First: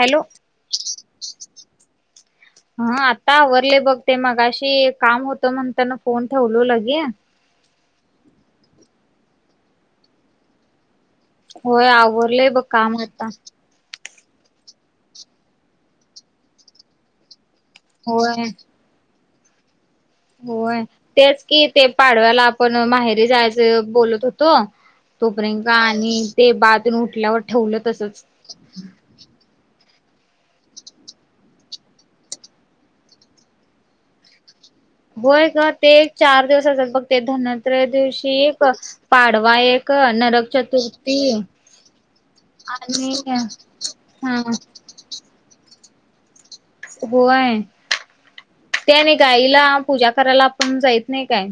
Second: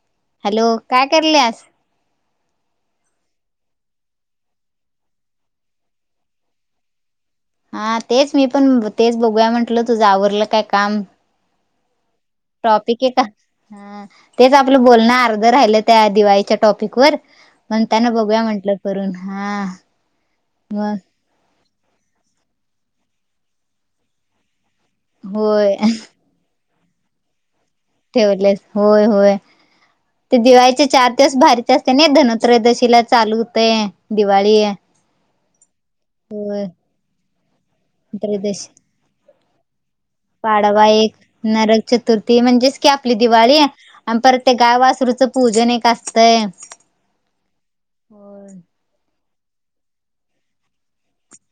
Hello! [inaudible] हा आता आवरले बघ ते मघाशी कामं होतं म्हणताना फोनं ठेवलो लगे हा तेचं मी पण तेचं बघूया म्हटलं तुझं आवरलं काय काम. होय आवरलंय बघं कामं टॉपिक आहे का आता हा तेचं आपलं बोलणं अर्ध राहिलं त्या दिवाळीच्या टॅपिंग वर मग त्यांना बघूया होय म्हंटलं करून हा, होय तेचं कि ते पाडव्याला आपण माहेरी जायचं बोलतं होतो. तोपर्यंत होय आणि ते बाळ तून उठल्यावर ठेवलं तसं. ठेवलेसं होय. होय. ते दिवाळीचे चार दिवस भारीचं असतेनं धनुतेरदशी ला चालू होतेयं दिवाळी होय गं ते एक चार होय दिवस असेल बघं ते धनुतेरदशी दिवशी एक त्रयोदशी पाडवा एक. नरक पाडवा एक चतुर्थी नरक चतुर्थी म्हणजेच की आणि आपली दिवाळी आणि हा परत ते गावं वासरूचं पूजनं एक असतयं होय त्या नाही गाईला पूजा करायला आपण जायततं नाही काय.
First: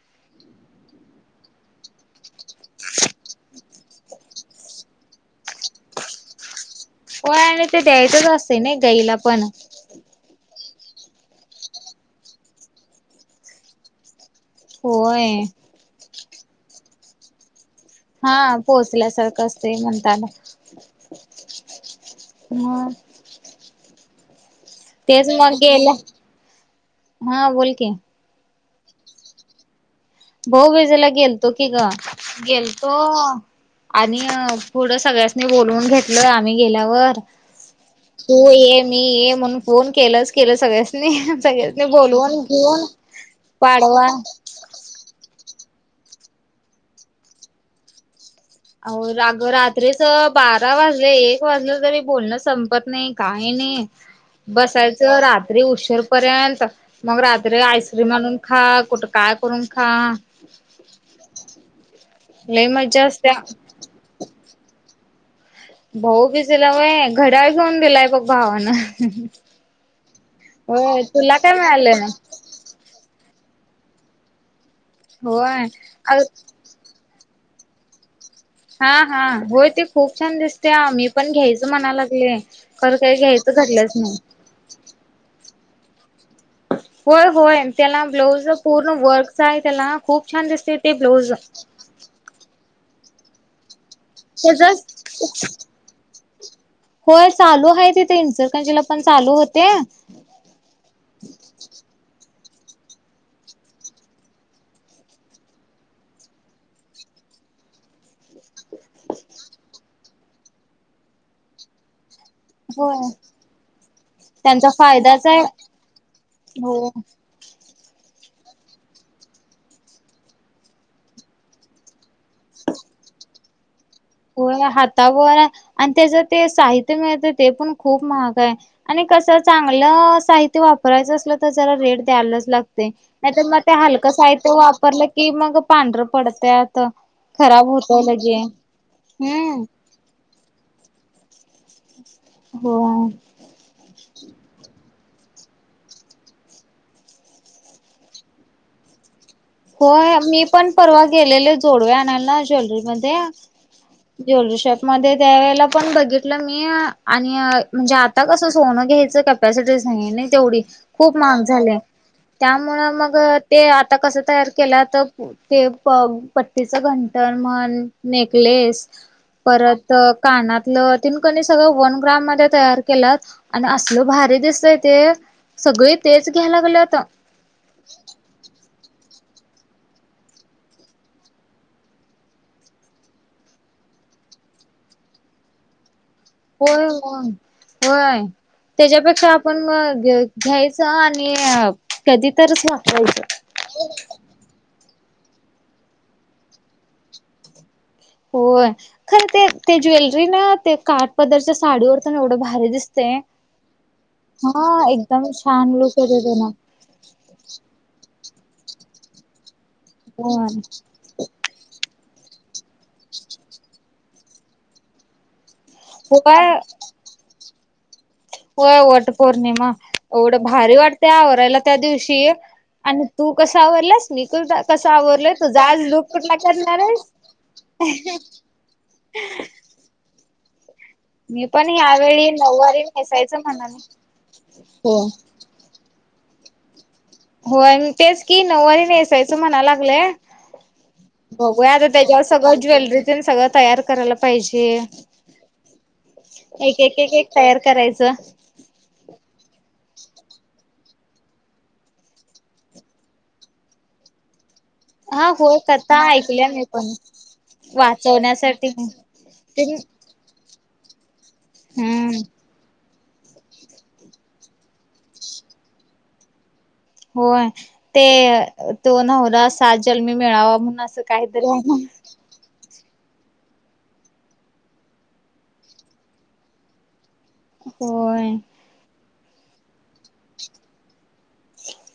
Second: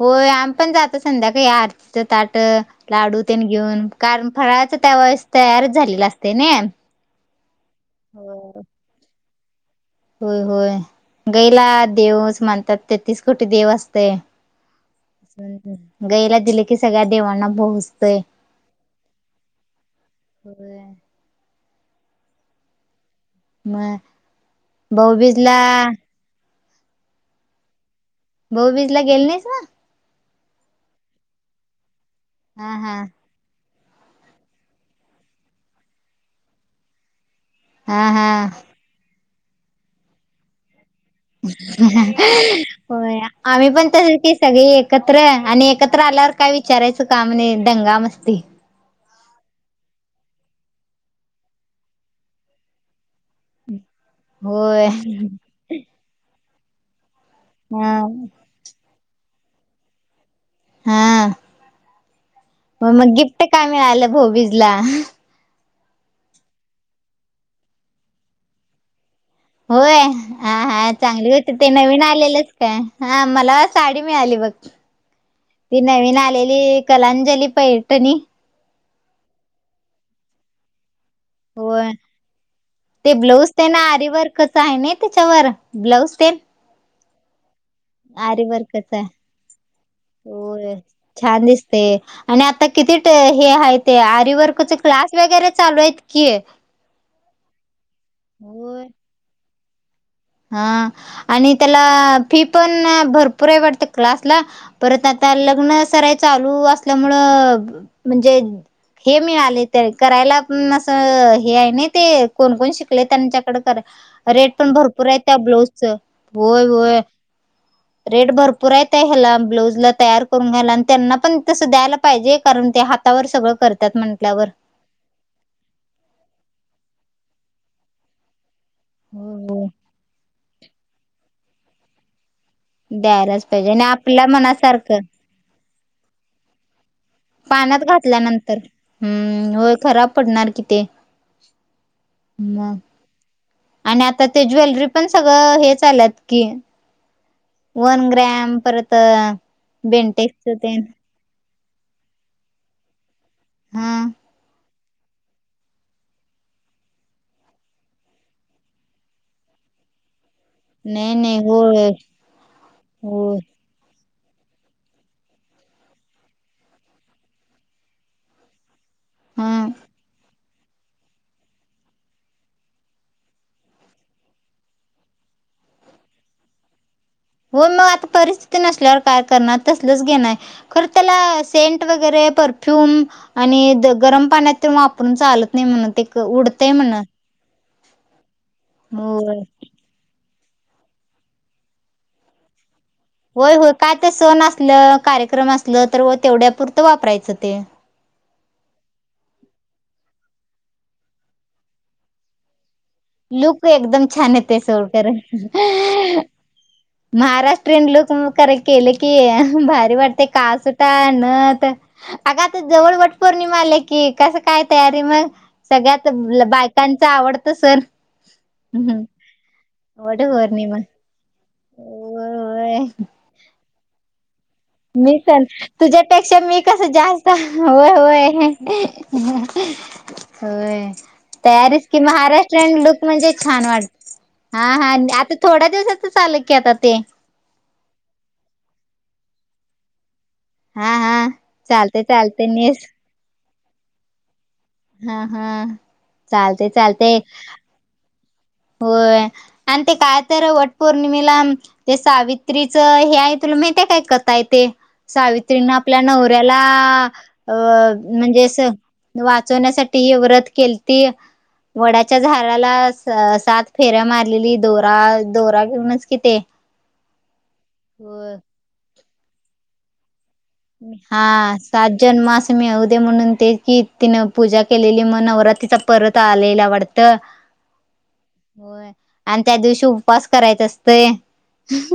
होय आम्ही पण जातो संध्याकाळी या आरतीचं ताटं लाडू त्यांनी घेऊन कारण फराळ त्या वेळेस तयारचं झालेला असते ना. हो आणि ते दयायचे असते ना गाईला पण होय होय गाईला देवचं मानता तेतीसं कोटी देव असतं. होयं गाईला दिले कि सगळ्यां देवांना पोचतंय हा पोहोचल्या सारखं असते म्हणताननां. होय. म. म तेच मग बऊबीजला गेलं हा बोलकी बहबीज ला गेले नाहीस ना भाोऊ वेजाला गेलतो की ग हा गेलतो हा आणि पुढं सगळ्यांसनी बोलवून घेतलय आम्ही गेल्यावर हा हा तू ये मी ये म्हणून फोन केलच केलं सगळ्या हो आम्ही पण पाडवा तस क सगळी एक एकत्र आणि एकत्र आल्यावर काय विचारायचं का म्हणे दंगा मस्ती अग रात्रीच बारा वाजले एक वाजलं तरी बोलणं संपत नाही काही नाही होय. बसायचं रात्री उशीर पर्यंत मग रात त रे हा आईस्क्रीम आणून खा कुठं काय करून खा हा लई मग मज्जा मग असत्या गिफ्ट काय मिळालं भोबीजला भाऊ बिजला म घड्या घेऊन दिलाय बघ भावानं होय हा हा होय चांगली तुला होती काय ते नवीन मिळालं आलेलंचं काय हा मला साडी मिळाली बघं होय ती नवीन अग आलेली. कलाांजली पॆठणी. हा हा होय ते खूप छान दिसते ते आम्ही पण घ्यायचं होय. म्हणा लागले खरं काही घ्यायचं घडलंच नाही कस आहे ना त्याच्यावर ब्लाउज ते होय होय त्याला ब्लाऊज पूर्ण वर्कच आहे. वर्कचा आहे त्याला खूप छान दिसते ते ब्लाऊज ते आणि आता किती हे आहे ते आर वर्कचे त्याच क्लास वगैरे चालू आहेत की होय चालू आहे तिथे इनचरकंजीला होय पण चालू होते हा आणि त्याला फी पण भरपूर आहे वाटते क्लासला परत आता लग्न सराय चालू असल्यामुळं म्हणजे हे मिळालेय तर करायला पण असं हे हाय नय ते कोणकोण शिकलय होय त्यांच्याकड करा रेट त्यांचा पण भरपूर आहेत फायदाच त्या आहे ब्लाऊजच होय हो होय. रेट भरपूर येत ह्याला ब्लाऊज ला तयार करून घ्यायला आणि त्यांना पण तसं द्यायला पाहिजे कारण ते हातावर सगळं करतात म्ह होय हातावर आणि त्याच ते साहित्य मिळतं ते पण खूप महाग आहे. आणि हो कसं हो चांगलं साहित्य वापरायचं असलं तर जरा रेट द्यायलाच लाग त्या द्यायलाच नायतर मग पाहिजे ते आणि हलकं आपल्या साहित्य मनासारखं वापरलं की मग पांढरं पडत्यात. त खराब पाण्यात होतय लगे घातल्यानंतर हम्म होय खराब पडणार कि ते म हो. आणि आता ते ज्वेलरी पण सगळं हेचं आल्यात की, वन ग्रॅम परत होय मी बेंटेक्सच पण तेन परवा गेलेले जोडवे आणायला ज्वेलरी मध्ये हा ज्वेलरी शॉप मध्ये त्यावेळेला पण बघितलं मी आणि म्हणजे आता कसं सोनं घ्यायचं कॅप कॅपॅसिटीच नायये ना तेवढी नाही खूप नाही महाग झाले होय त्यामुळ मग होय ते आत आता कसं तयार केला तर ते प पट्टीचं घंटर म्हन नेकलेस हा परत कानातलं तीन कनय सगळं वन ग्राम मध्ये तयार केलात आणि असल भारी दिसतय ते सगळे तेच घ्यायला लागल्यात. हो मग आता परिस्थिती नसल्यावर काय करणार तसलच घेण खरं त्याला सेंट वगैरे परफ्युम आणि गरम पाण्यात ते वापरून चालत नाय म्हण ते उडतंय होय म्हण मग होय त्याच्यापेक्षा होय आपण मग घ्यायचं आणि कधी तरच वापरायचं होय होय काय तर सण असलं कार्यक्रम असल तर वं तेवढ्यापुरतं वापरायचं ते होय खर ते ते ज्वेलरी ना ते काठ पदरच्या साडीवर तर एवढं भारी दिस लुक एकदम छान येतेय सोड कारण एकदम छान लुक येतो त्याला महाराष्ट्रीयन लूक करे केलं की भारी वाटते का होय. सुटा नत अग आता जवळवट पौर्णिमा आला की कस काय तयारी मग सगळ्यात ब होय बायकांच आवडत सण होय वट पौर्णिमा वट एवढं भारी पौर्णिमा. वाट ते आवरायला त्या दिवशी होय होय आणि तू कस आवरलास निकल दा मी कल तुझ्यापेक्षा मी कस आहेस. जास्त होय होय. होय. मी पण तयारीच की ह्यावेेळी महाराष्ट्रयन नऊवारी लुक म्हणजे नेसायचं छान वाट म्हणाले. हा हा होय. आता थोड्या दिवसातच आल की आता ते होय आणि तेच की नऊवारी नेसायचं म्हणायला लागलंय. हा हा बघूया आता चालते त्याच्यावर चालते सगळं नेस ज्वेलरीतेन सगळं तयार करायला पाहिजे. हा हा चालते एक एक चालते एक एक तयार करायचं. होय आणि ते काय तर वट पौर्णिमेला ते सावित्रीच हे आहे तुला माहितीय काय कथा हाय ते हा होय सावित्रीने कथा आपल्या ऐकल्या नवऱ्याला मी पण अ म्हणजे वाचवण्यासाठी असं ते वाचवण्यासाठी व्रत केलती हम्म वडाच्या झाडाला सं सात फेऱ्या मारलेली दोरा दोरा घेऊनच कि ते होय ते होय. तो नवरा सात जन्मी मिळावा म्हणून असं हा काहीतरी आहे सात ना जन्म असा मिळुदे म्हणून ते की तिनं पूजा केलेली मग नवरात्रीचा परत आलेला वाटत ट होय होय आणि त्या दिवशी करायचा असतोय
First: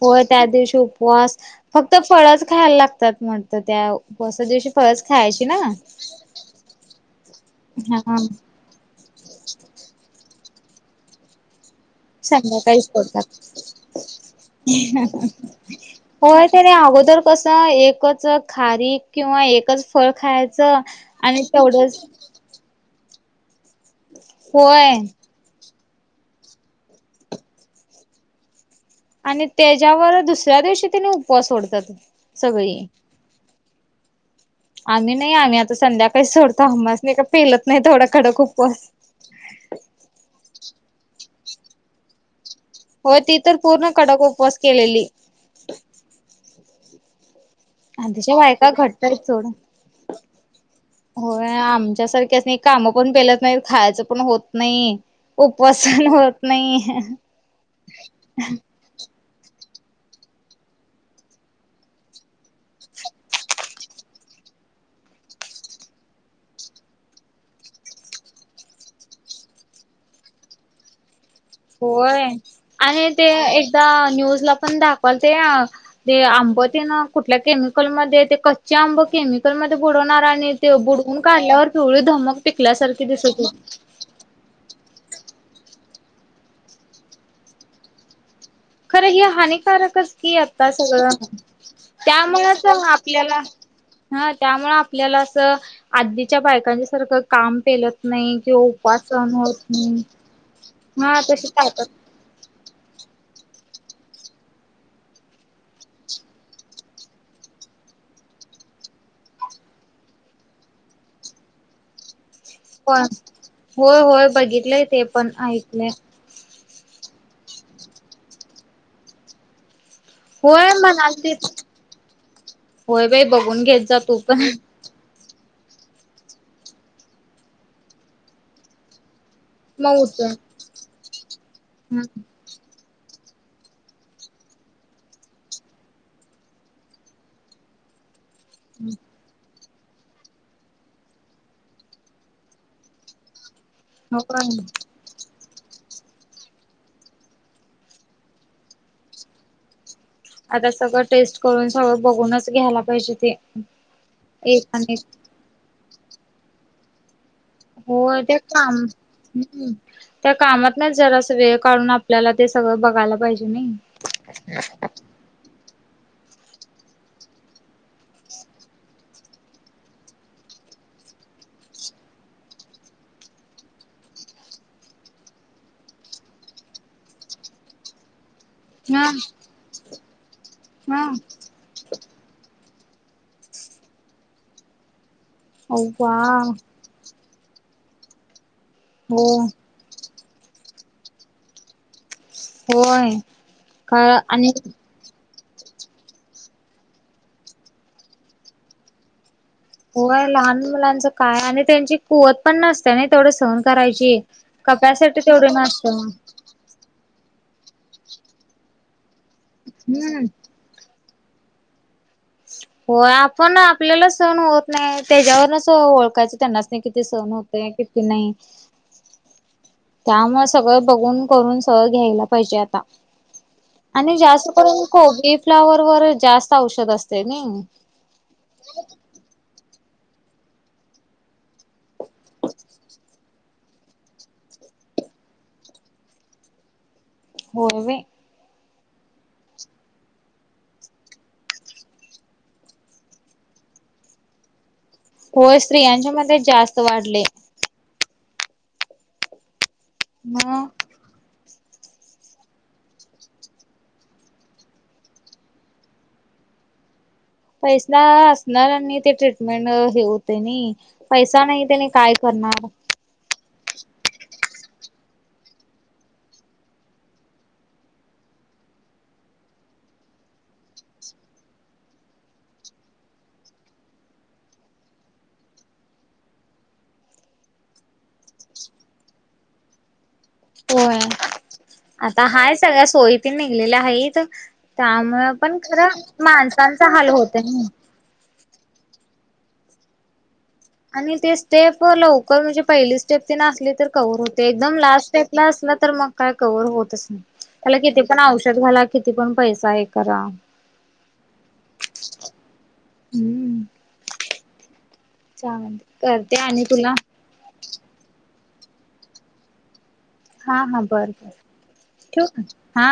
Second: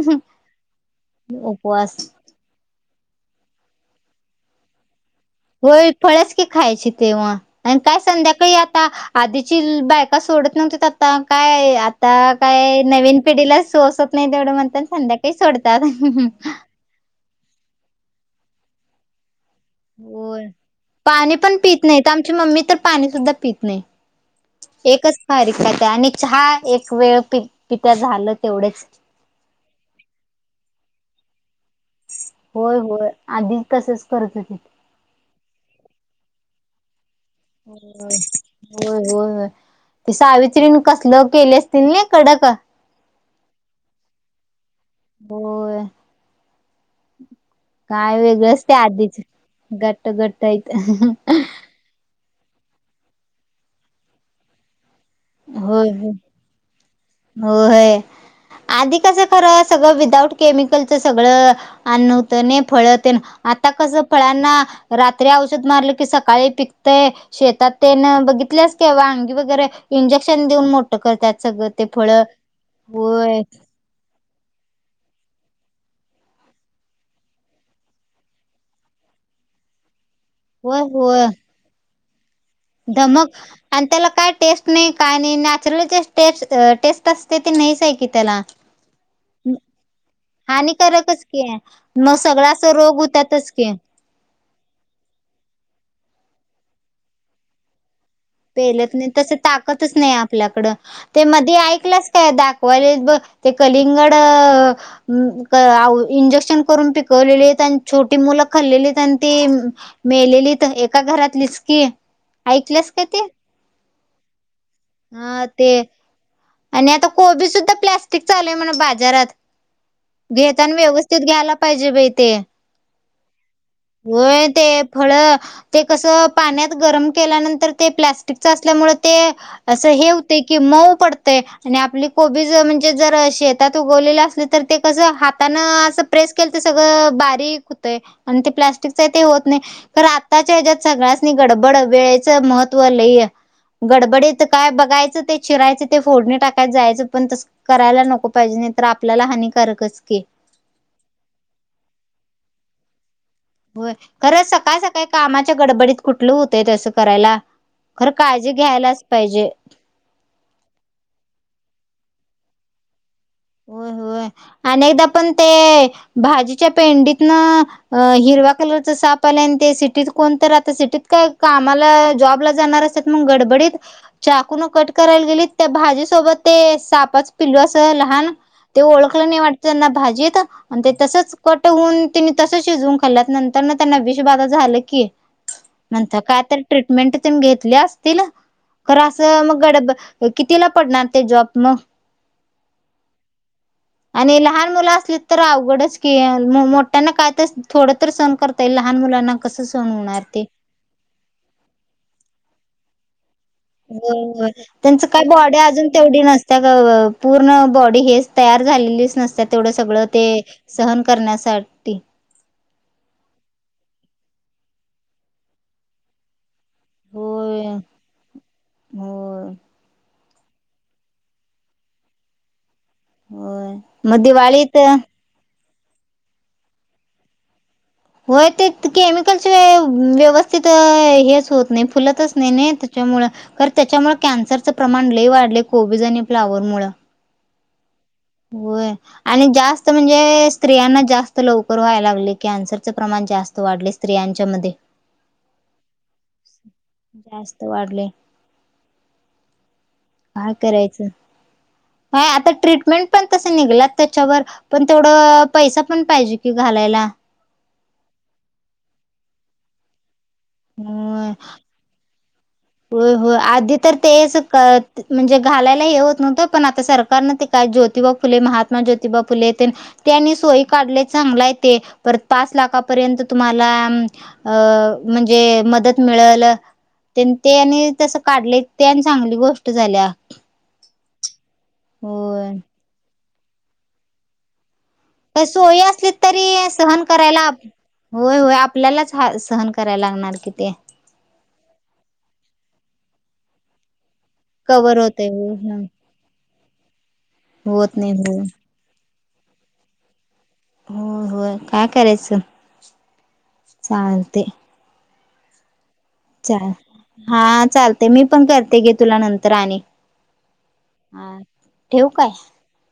होय त्या दिवशी उपवास फक्त उपवास फळच खायला लागत म्हणत त्या उपवासादिवशी फक्त फळच खायची ना होय फळच की खायची तेव्हा आणि काय हा संध्याकाळी आता आधीची बायका सोडत नव्हती आता काय आता काय संध्याकाळी नवीन सोडतात पिढीला सोसत नाही तेवढं म्हणताना संध्याकाळी सोडतात होय त्याने अगोदर कसं एकच खारीक किंवा एकच फळ होय खायचं पाणी आणि पण पित तेवढंच नाहीत आमची मम्मी तर पाणी सुद्धा पित नाही होय एकच खरीक खात्या आणि चहा एक वेळ पि पित्या झालं तेवढेच आणि त्याच्यावर दुसऱ्या दिवशी त्याने उपवास सोडतात होय सगळी होय आधी तसंच करत होतीत आम्ही नाही आम्ही आता संध्याकाळी सोडतो आम्हासनी काय पेलत होय नाही तेवढा कडक होय उपवास होय होय ते सावित्रीन कसल केले असतील ना कडक होय ती तर पूर्ण कडक उपवास केलेली होय काय आधीच्या वेगळंच बायका ते घट आधीच ह्यात सोडा घट्ट घट्ट आहेत होय आमच्यासारखी काम पण पेलत नाहीत खायचं पण होत नाही उपवास होय सहन होय होत नाही होय आधी कसं खरं सगळं विदाऊट केमिकलचं सगळं अन्न होत नी फळ तेन आता कसं फळांना रात्री औषध मारलं की सकाळी पिकतय शेतात तेन बघितल्यास काय वांगी वगैरे इंजेक्शन देऊन मोठं करतात सगळं ते फळ होय आता न्यूज ला पण दाखवालते ते आंब तेन कुठल्या केमिकलमध्ये ते कच्चे आंब केमिकलमध्ये बुडवणार आणि ते होय बुडवून होय काढल्यावर पिवळी धमक पिकल्यासारखी धमक दिसत होती आणि त्याला काय टेस्ट नाही का नाही नॅचरल जे टेस्ट टेस्ट असते ते नाहीच आहे की त्याला खरं हे हानिकारकच की आता हानिकारकच सगळं की आहे मग सगळा अस त्यामुळंच रोग आपल्याला होतातच की हा त्यामुळे आपल्याला असं आधीच्या बायकांच्या सारखं काम पेलत नाही किंवा पेलत उपवास नाही तस सहन होत ताकतच नाही आपल्याकड हा ते तशी मधे ताकद ऐकलंस काय दाखवायलात बग ते कलिंगड इंजेक्शन करून पिकवलेले आहेत आणि छोटी मुलं खाल्लेलीत आणि मेलेलीत एका घरातलीच की ऐकल्या प होय होय बघितलंय ते पण हा ते ऐकलंय आणि आता कोबी सुद्धा प्लॅस्टिकचा आला आहे म्हणा बाजारात होय घेताना व्यवस्थित म्हणालतीत घ्यायला पाहिजे बाई ते होय बाई बघून घेत जा तू पण. होय ते फळ ते कसं पाण्यात गरम केल्यानंतर ते प्लॅस्टिकच असल्यामुळे ते असं हे मऊचं. होतय की मऊ पडतंय आणि आपली हम्म कोबी म्हणजे जर शेतात उगवलेलं असल तर ते कस हाताान असं प्रेस केलं तर सगळं बारीक होतय आणि ते प्लास्टिकच आहे ते होत नाही तर आत्ताच्या ह्याच्यात सगळ्यांसनी गडबड वेळेचं महत्त्व लई हे हो गडबडीत बघाचं ते चिरायचं ते फोडणी टाकायत जायचं पण तस करायला नको पाहिजे नाही तर आपल्याला हानिकारकच की आता सगळं टेस्ट करून सगळं बघूनच घ्यायला पाहिजे ते होय खरं एक सकाळ आणि सकाळी एक कामाच्या गडबडीत कुठलं होतय तसं करायला खरं काळजी घ्यायलाच पाहिजे हम् त्या कामात ना जरास वेळ काढून आपल्याला ते सगळं बघायला पाहिजे होय होय नाही अनेकदा पण ते भाजीच्या पेंडीतन अ हिरवा्या कलरच सापलान ते सिटीत कोणत आता सिटीत काय कामाला जॉबला जाणार अस मग गडबडत चाकुून कट करायला गेली त्या भाजीसोबत ते सापच पिलू असं लहान ते हा ओळखलं नाही वाटत त्यांना भाजी येत आणि ते हा तसंच कट न तिने तसं शिजवून खाल्ल्यात नंतर न त्यांना विष बाधा झालं की अव्वा म्हणता कायतरी ट्रीटमेंट त घेतले असतील तर हो असं मग गड कितीला पडणार ते जॉब मग होय आणि लहान मुलं असली तर अवघडच क मोठ्यांना काय तर थोडं तर सण करता येईल लहान मुलांना कसं सहन होणार होय ते लहान मुलांचं काय आणि त्यांची कुवत पण नसते ना तेथोडं सहन करायची. हो त्यांच कपॅसिटी काही तेवढी बॉडी अजून नसते तेवढी नसते त्या पूर्ण बॉडी हेच तयार झालेलीच नसत तेवढं सगळं ते हम्म. सहन करण्यासाठी हो आपण आपल्याला सण होत नाही त्याच्यावरनच ओळखायचं त्यांना किती सहण होते किती नाही हो त्यामुळे सगळं बघून करून सगळं घ्यायला पाहिजे आता होय आणि मग दिवाळीत जास्तपर्यंतक बी फ्लावर वर जास्त औषध असते ना होय ते केमिकलचे व्यवस्थित हेच होत नाही फुलतच नाही नाही त्याच्यामुळ कार त्याच्यामुळे कॅन्सरचं प्रमाण लय वाढले कोबीज आणि फ्लावर मुळ होय म होय आणि जास्त म्हणजे स्त्रियांना जास्त लवकर व्हायला लागले कॅन्सरचं प्रमाण जास्त वाढले स्त्रियांच्या मध्ये हो स्त्रियांच्या मध्ये जास्त वाढले जास्त वाढले काय मग करायचं ह आता ट्रीटमेंट पण तसे निघलात त्याच्यावर पण तेवढं पैसा पण पाहिजे कि घालायला पैसा असणार आणि ते ट्रीटमेंट हेऊ नी होय पैसा नाही त्यानी काय करणार होय हो आधी तर तेच म्हणजे घालायला हे होत नव्हतं पण आता सरकारनं ते काय ज्योतिबा फुले महात्मा ज्योतिबा फुले ते त्यानी सोय काढले चांगलाय ते परत पाच लाखापर्यंत तुम्हाला अ म्हणजे मदत मिळेल ते आणि तस काढले ते आणि चांगली गोष्ट झाल्या होय आता होय हाय सगळ्या सोयी पी निघलेल्या आहेत पण सोयी खर असली तरी माणसांचा सहन हाल होतय करायला ना होय होय आपल्यालाच ह सहन करायला लागणार कि ते आणि ते स्टेप लवकर म्हणजे पहिली स्टेप त नसली तर कवर्हवर होते ते एकदम कवर लास्ट होतय टापला होय असलं होय. तर मग काय कवर्ह होतच नाही त्याला होत किती नाही पण हो औषध घाला किती पण पैसा आहे करा हो हो काय करायचं चालते छ म्हते करते आणि चाल तुला हा चालते मी पण करते गे तुला नंतर आणि हा हा बर बर ठेवू काय ठक हा